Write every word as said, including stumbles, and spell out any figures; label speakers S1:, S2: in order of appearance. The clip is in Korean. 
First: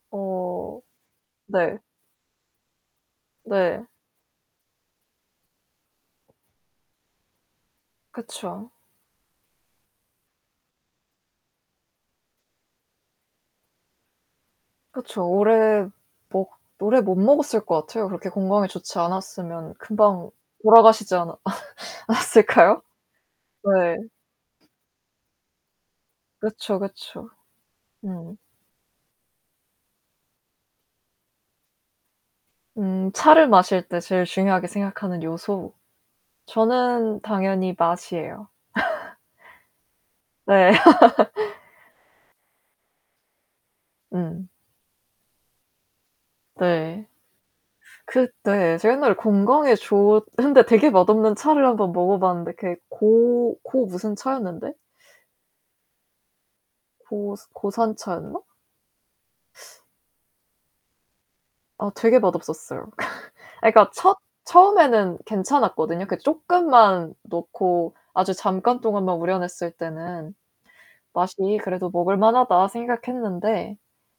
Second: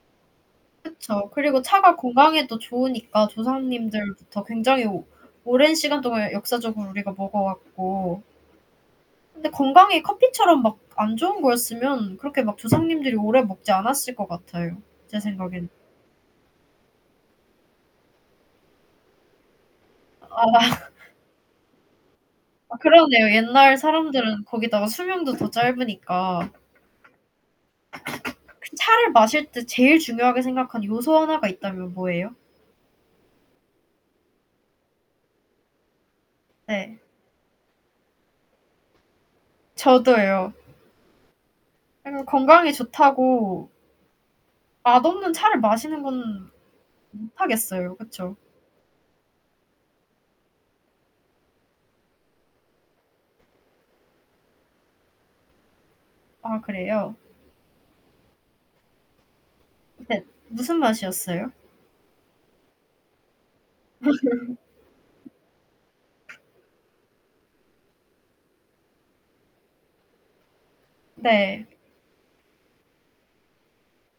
S1: 어
S2: 그쵸. 그리고
S1: 네.
S2: 차가 건강에도 좋으니까
S1: 네.
S2: 조상님들부터 굉장히 오랜 시간 동안 역사적으로 우리가 먹어 왔고
S1: 그쵸.
S2: 근데 건강에 커피처럼 막 안 좋은 거였으면 그렇게 막 조상님들이 오래 먹지 않았을 것 같아요 제
S1: 그쵸.
S2: 생각에는.
S1: 오래 먹 오래 못 먹었을 것 같아요. 그렇게 건강에 좋지 않았으면 금방
S2: 아.
S1: 돌아가시지 않았
S2: 아
S1: 않았을까요?
S2: 그러네요. 옛날
S1: 네.
S2: 사람들은 거기다가 수명도 더 짧으니까.
S1: 그쵸, 그쵸. 음.
S2: 그 차를 마실 때 제일 중요하게 생각하는 요소 하나가 있다면 뭐예요?
S1: 음. 차를 마실 때 제일 중요하게 생각하는 요소.
S2: 네.
S1: 저는 당연히 맛이에요.
S2: 저도요.
S1: 네.
S2: 아니 뭐 건강에 좋다고
S1: 음.
S2: 맛없는 차를 마시는 건
S1: 네.
S2: 못 하겠어요. 그쵸.
S1: 그때 제가 옛날에 건강에 좋 근데 되게 맛없는 차를 한 번 먹어 봤는데 그게 고, 고 무슨 차였는데.
S2: 아 그래요?
S1: 고 고산차였나?
S2: 네. 무슨 맛이었어요?
S1: 어 되게 맛없었어요. 아 그러니까 첫 처음에는 괜찮았거든요. 그 쪼끔만 놓고 아주 잠깐 동안만 우려냈을 때는 맛이
S2: 네.
S1: 그래도 '먹을 만하다.' 생각했는데